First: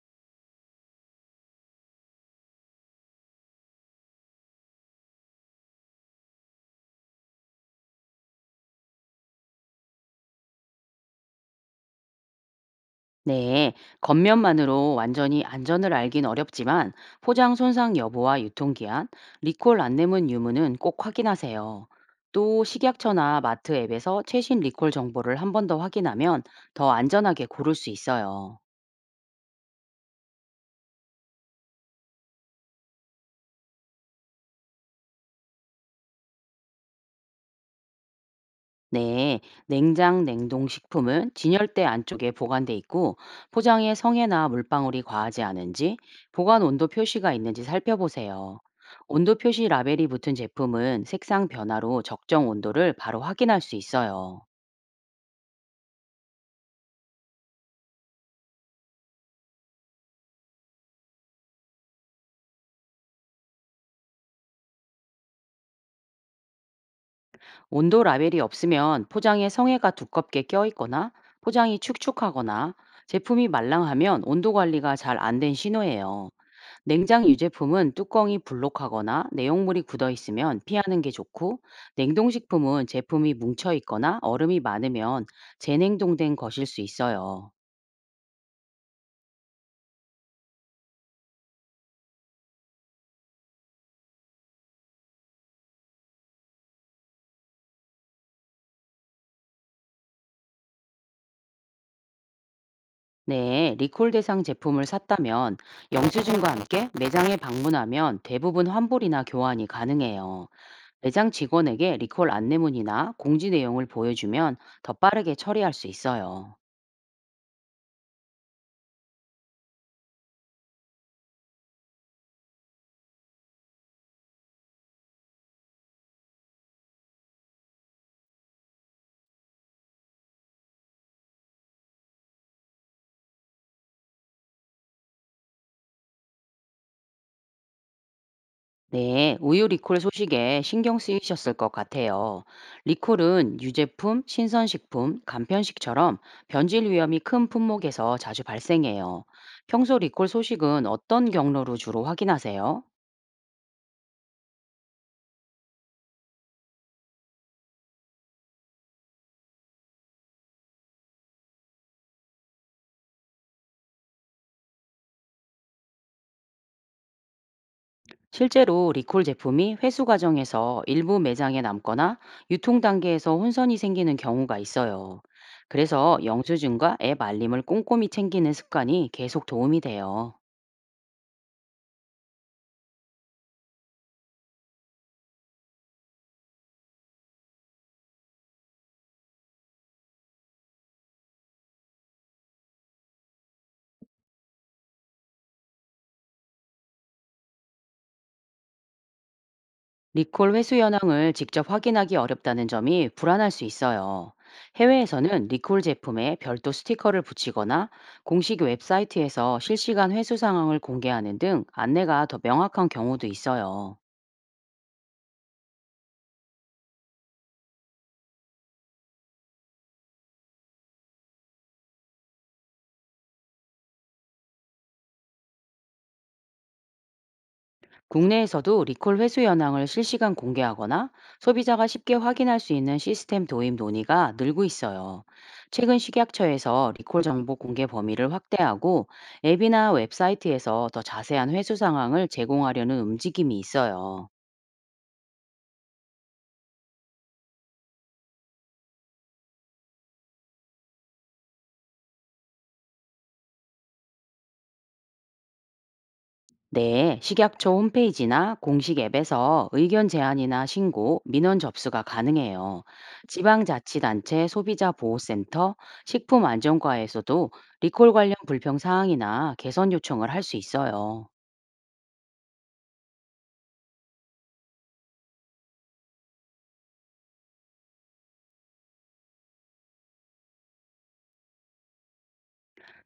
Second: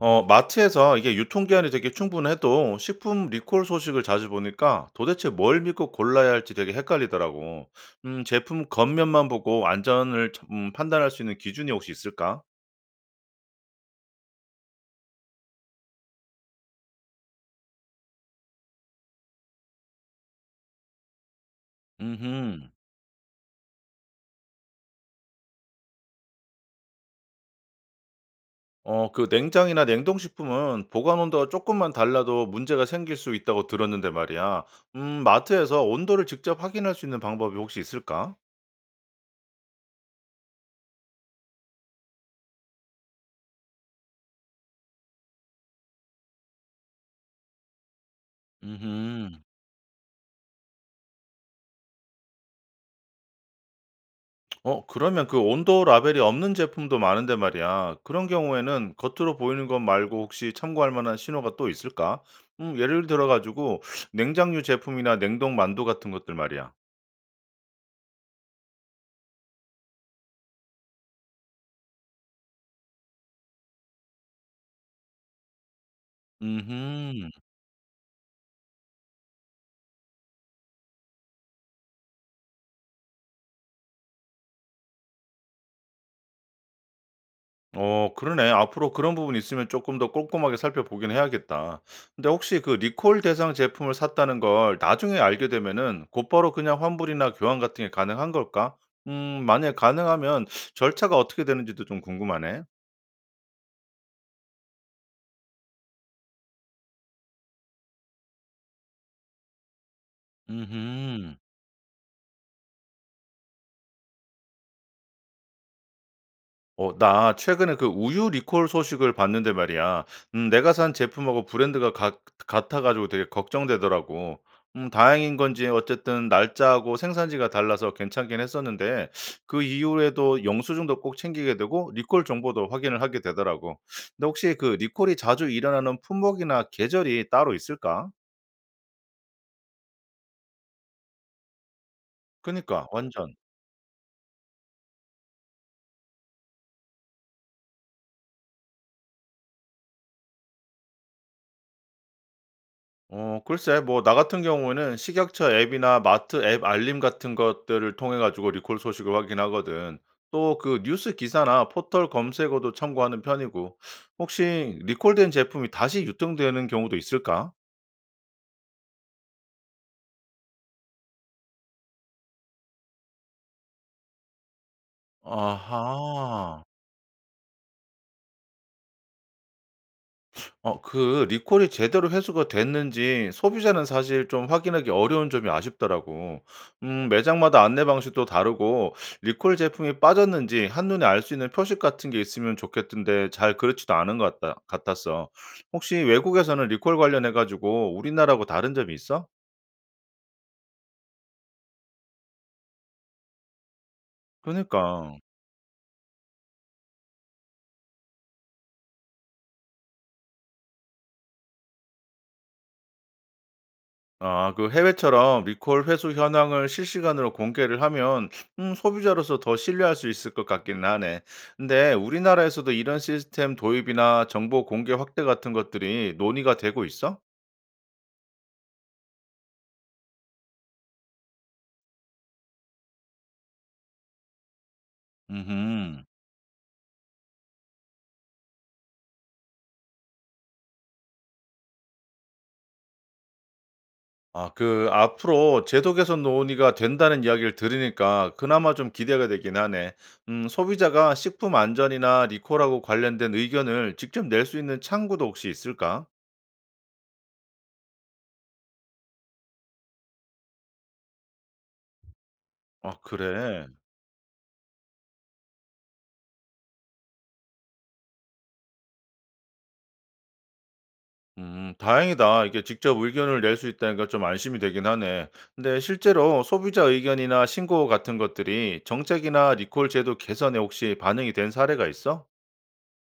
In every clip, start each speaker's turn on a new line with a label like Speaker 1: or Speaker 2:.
Speaker 1: 마트에서 이게 유통기한이 되게 충분해도 식품 리콜 소식을 자주 보니까 도대체 뭘 믿고 골라야 할지 되게 헷갈리더라고. 제품 겉면만 보고 안전을 판단할 수 있는 기준이 혹시 있을까?
Speaker 2: 네, 겉면만으로 완전히 안전을 알긴 어렵지만 포장 손상 여부와 유통기한, 리콜 안내문 유무는 꼭 확인하세요. 또
Speaker 1: 음,
Speaker 2: 식약처나 마트 앱에서 최신 리콜 정보를 한 번 더 확인하면 더 안전하게 고를 수 있어요.
Speaker 1: 그 냉장이나 냉동식품은 보관 온도가 조금만 달라도 문제가 생길 수 있다고 들었는데 말이야. 마트에서 온도를 직접 확인할 수 있는 방법이 혹시 있을까?
Speaker 2: 네, 냉장 냉동 식품은 진열대 안쪽에 보관돼 있고 포장에 성에나 물방울이 과하지 않은지 보관 온도 표시가 있는지 살펴보세요. 온도
Speaker 1: 음.
Speaker 2: 표시 라벨이 붙은 제품은 색상 변화로 적정 온도를 바로 확인할 수 있어요.
Speaker 1: 그러면 그 온도 라벨이 없는 제품도 많은데 말이야. 그런 경우에는 겉으로 보이는 것 말고 혹시 참고할 만한 신호가 또 있을까? 예를 들어 가지고 냉장류 제품이나 냉동 만두 같은 것들 말이야.
Speaker 2: 온도 라벨이 없으면 포장에 성에가 두껍게 껴있거나 포장이 축축하거나 제품이 말랑하면 온도 관리가 잘 안된 신호예요. 냉장
Speaker 1: 음,
Speaker 2: 유제품은 뚜껑이 불록하거나 내용물이 굳어 있으면 피하는 게 좋고, 냉동식품은 제품이 뭉쳐 있거나 얼음이 많으면 재냉동된 것일 수 있어요.
Speaker 1: 그러네. 앞으로 그런 부분 있으면 조금 더 꼼꼼하게 살펴보긴 해야겠다. 근데 혹시 그 리콜 대상 제품을 샀다는 걸 나중에 알게 되면은 곧바로 그냥 환불이나 교환 같은 게 가능한 걸까? 만약 가능하면 절차가 어떻게 되는지도 좀 궁금하네.
Speaker 2: 네, 리콜 대상 제품을 샀다면 영수증과 함께 매장에 방문하면 대부분 환불이나 교환이 가능해요. 매장
Speaker 1: 음.
Speaker 2: 직원에게 리콜 안내문이나 공지 내용을 보여주면 더 빠르게 처리할 수 있어요.
Speaker 1: 나 최근에 그 우유 리콜 소식을 봤는데 말이야. 내가 산 제품하고 브랜드가 같아가지고 되게 걱정되더라고. 다행인 건지 어쨌든 날짜하고 생산지가 달라서 괜찮긴 했었는데 그 이후에도 영수증도 꼭 챙기게 되고 리콜 정보도 확인을 하게 되더라고. 근데 혹시 그 리콜이 자주 일어나는 품목이나 계절이 따로 있을까?
Speaker 2: 네, 우유 리콜 소식에 신경 쓰이셨을 것 같아요.
Speaker 1: 그니까 완전.
Speaker 2: 리콜은 유제품, 신선식품, 간편식처럼 변질 위험이 큰 품목에서 자주 발생해요. 평소 리콜 소식은 어떤 경로로 주로 확인하세요?
Speaker 1: 글쎄 뭐 나 같은 경우에는 식약처 앱이나 마트 앱 알림 같은 것들을 통해 가지고 리콜 소식을 확인하거든. 또 그 뉴스 기사나 포털 검색어도 참고하는 편이고. 혹시 리콜된 제품이 다시 유통되는 경우도 있을까?
Speaker 2: 실제로 리콜 제품이 회수 과정에서 일부 매장에 남거나 유통 단계에서 혼선이 생기는 경우가 있어요. 그래서
Speaker 1: 아하.
Speaker 2: 영수증과 앱 알림을 꼼꼼히 챙기는 습관이 계속 도움이 돼요.
Speaker 1: 그 리콜이 제대로 회수가 됐는지 소비자는 사실 좀 확인하기 어려운 점이 아쉽더라고. 매장마다 안내 방식도 다르고 리콜 제품이 빠졌는지 한눈에 알 수 있는 표식 같은 게 있으면 좋겠던데 잘 그렇지도 않은 것 같다 같았어. 혹시 외국에서는 리콜 관련해 가지고 우리나라하고 다른 점이 있어?
Speaker 2: 리콜 회수 현황을 직접 확인하기 어렵다는 점이 불안할 수 있어요.
Speaker 1: 그니까. 러
Speaker 2: 해외에서는 리콜 제품에 별도 스티커를 붙이거나 공식 웹사이트에서 실시간 회수 상황을 공개하는 등 안내가 더 명확한 경우도 있어요.
Speaker 1: 아 그 해외처럼 리콜 회수 현황을 실시간으로 공개를 하면 소비자로서 더 신뢰할 수 있을 것 같긴 하네. 근데 우리나라에서도 이런 시스템 도입이나 정보 공개 확대 같은 것들이 논의가 되고 있어?
Speaker 2: 국내에서도 리콜 회수 현황을 실시간 공개하거나 소비자가 쉽게 확인할 수 있는 시스템 도입 논의가 늘고 있어요. 최근
Speaker 1: 음.
Speaker 2: 식약처에서 리콜 정보 공개 범위를 확대하고 앱이나 웹사이트에서 더 자세한 회수 상황을 제공하려는 움직임이 있어요.
Speaker 1: 아 그 앞으로 제도 개선 논의가 된다는 이야기를 들으니까 그나마 좀 기대가 되긴 하네. 소비자가 식품 안전이나 리콜하고 관련된 의견을 직접 낼 수 있는 창구도 혹시 있을까?
Speaker 2: 네, 식약처 홈페이지나 공식 앱에서 의견 제안이나 신고, 민원 접수가 가능해요.
Speaker 1: 아 그래.
Speaker 2: 지방자치단체 소비자보호센터, 식품안전과에서도 리콜 관련 불평 사항이나 개선 요청을 할 수 있어요.
Speaker 1: 다행이다. 이게 직접 의견을 낼 수 있다니까 좀 안심이 되긴 하네. 근데 실제로 소비자 의견이나 신고 같은 것들이 정책이나 리콜 제도 개선에 혹시 반영이 된 사례가 있어?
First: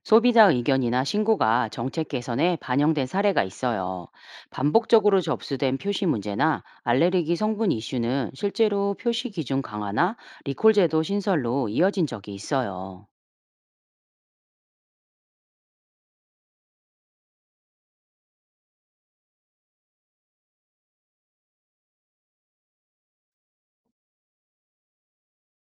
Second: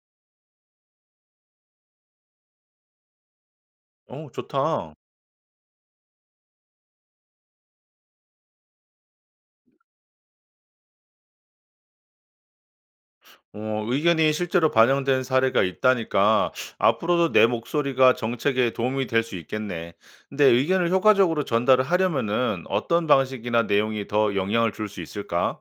Speaker 2: 소비자 의견이나 신고가 정책 개선에 반영된 사례가 있어요.
Speaker 1: 어, 좋다.
Speaker 2: 반복적으로 접수된 표시 문제나 알레르기 성분 이슈는 실제로 표시 기준 강화나 리콜 제도 신설로 이어진 적이 있어요.
Speaker 1: 의견이 실제로 반영된 사례가 있다니까 앞으로도 내 목소리가 정책에 도움이 될 수 있겠네. 근데 의견을 효과적으로 전달을 하려면은 어떤 방식이나 내용이 더 영향을 줄 수 있을까?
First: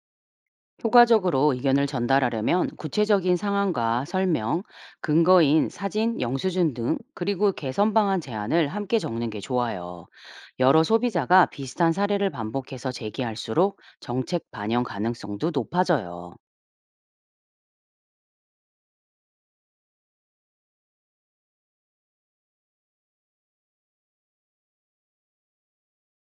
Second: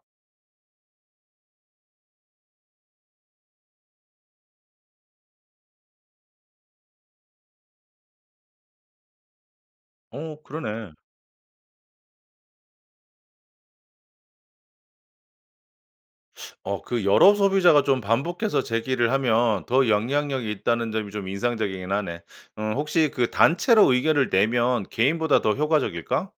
Speaker 2: 효과적으로 의견을 전달하려면 구체적인 상황과 설명, 근거인 사진, 영수증 등 그리고 개선 방안 제안을 함께 적는 게 좋아요.
Speaker 1: 어,
Speaker 2: 여러
Speaker 1: 그러네.
Speaker 2: 소비자가 비슷한 사례를 반복해서 제기할수록 정책 반영 가능성도 높아져요.
Speaker 1: 그 여러 소비자가 좀 반복해서 제기를 하면 더 영향력이 있다는 점이 좀 인상적이긴 하네. 혹시 그 단체로 의견을 내면 개인보다 더 효과적일까?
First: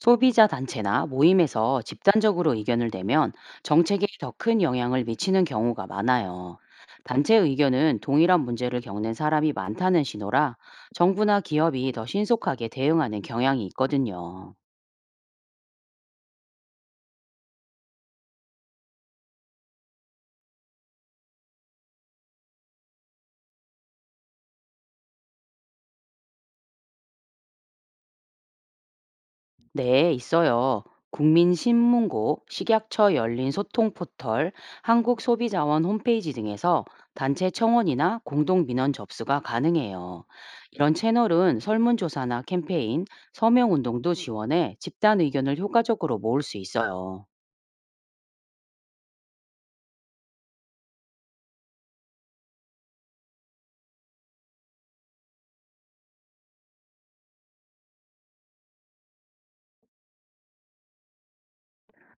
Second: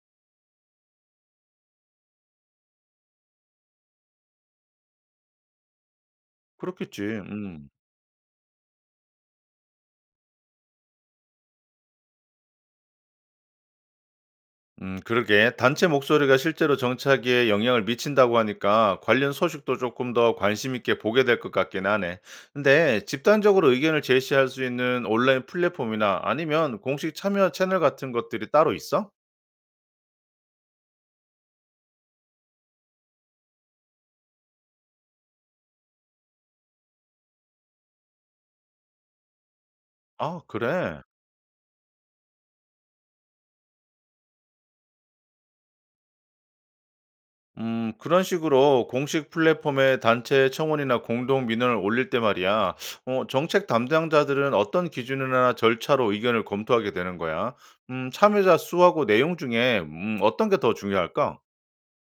Speaker 2: 소비자 단체나 모임에서 집단적으로 의견을 내면 정책에 더 큰 영향을 미치는 경우가 많아요.
Speaker 1: 그렇겠지.
Speaker 2: 단체
Speaker 1: 음.
Speaker 2: 의견은 동일한 문제를 겪는 사람이 많다는 신호라 정부나 기업이 더 신속하게 대응하는 경향이 있거든요.
Speaker 1: 그러게. 단체 목소리가 실제로 정착에 영향을 미친다고 하니까 관련 소식도 조금 더 관심 있게 보게 될 것 같긴 하네. 근데 집단적으로 의견을 제시할 수 있는 온라인 플랫폼이나 아니면 공식 참여 채널 같은 것들이 따로 있어?
Speaker 2: 네, 있어요. 국민신문고, 식약처 열린 소통 포털, 한국소비자원 홈페이지 등에서 단체 청원이나 공동민원 접수가 가능해요.
Speaker 1: 아
Speaker 2: 이런
Speaker 1: 그래.
Speaker 2: 채널은 설문조사나 캠페인, 서명운동도 지원해 집단 의견을 효과적으로 모을 수 있어요.
Speaker 1: 그런 식으로 공식 플랫폼에 단체 청원이나 공동 민원을 올릴 때 말이야, 정책 담당자들은 어떤 기준이나 절차로 의견을 검토하게 되는 거야? 참여자 수하고 내용 중에 어떤 게 더 중요할까?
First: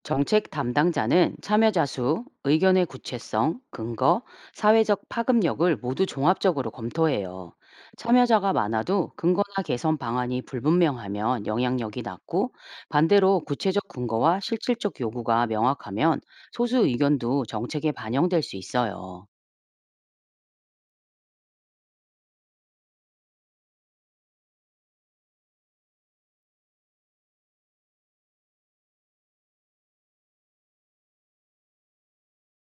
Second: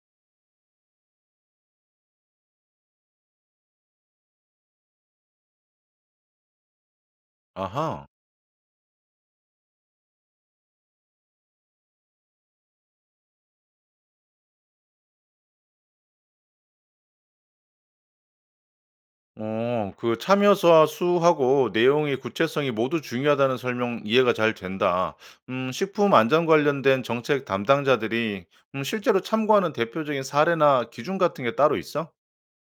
Speaker 2: 정책 담당자는 참여자 수, 의견의 구체성, 근거, 사회적 파급력을 모두 종합적으로 검토해요.
Speaker 1: 아하.
Speaker 2: 참여자가 많아도 근거나 개선 방안이 불분명하면 영향력이 낮고 반대로 구체적 근거와 실질적 요구가 명확하면 소수 의견도 정책에 반영될 수 있어요.
Speaker 1: 그 참여자 수하고 내용의 구체성이 모두 중요하다는 설명 이해가 잘 된다. 식품 안전 관련된 정책 담당자들이 실제로 참고하는 대표적인 사례나 기준 같은 게 따로 있어?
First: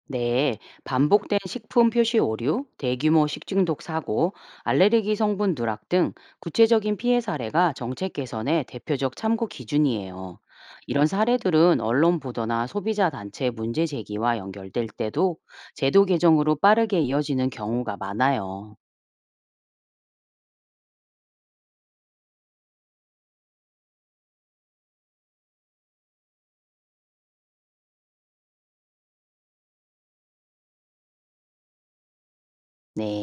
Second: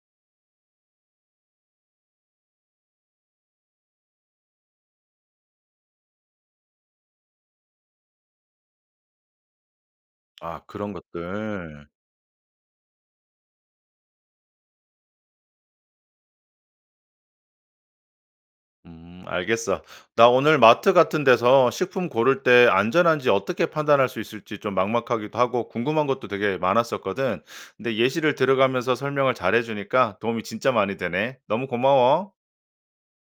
Speaker 2: 네, 반복된 식품 표시 오류, 대규모 식중독 사고, 알레르기 성분 누락 등 구체적인 피해 사례가 정책 개선의 대표적 참고 기준이에요.
Speaker 1: 아, 그런
Speaker 2: 이런 사례들은
Speaker 1: 것들.
Speaker 2: 언론 보도나 소비자 단체 문제 제기와 연결될 때도 제도 개정으로 빠르게 이어지는 경우가 많아요.
Speaker 1: 알겠어. 나 오늘 마트 같은 데서 식품 고를 때 안전한지 어떻게 판단할 수 있을지 좀 막막하기도 하고 궁금한 것도 되게 많았었거든. 근데 예시를 들어가면서 설명을 잘해주니까 도움이 진짜 많이 되네. 너무 고마워.
Speaker 2: 네.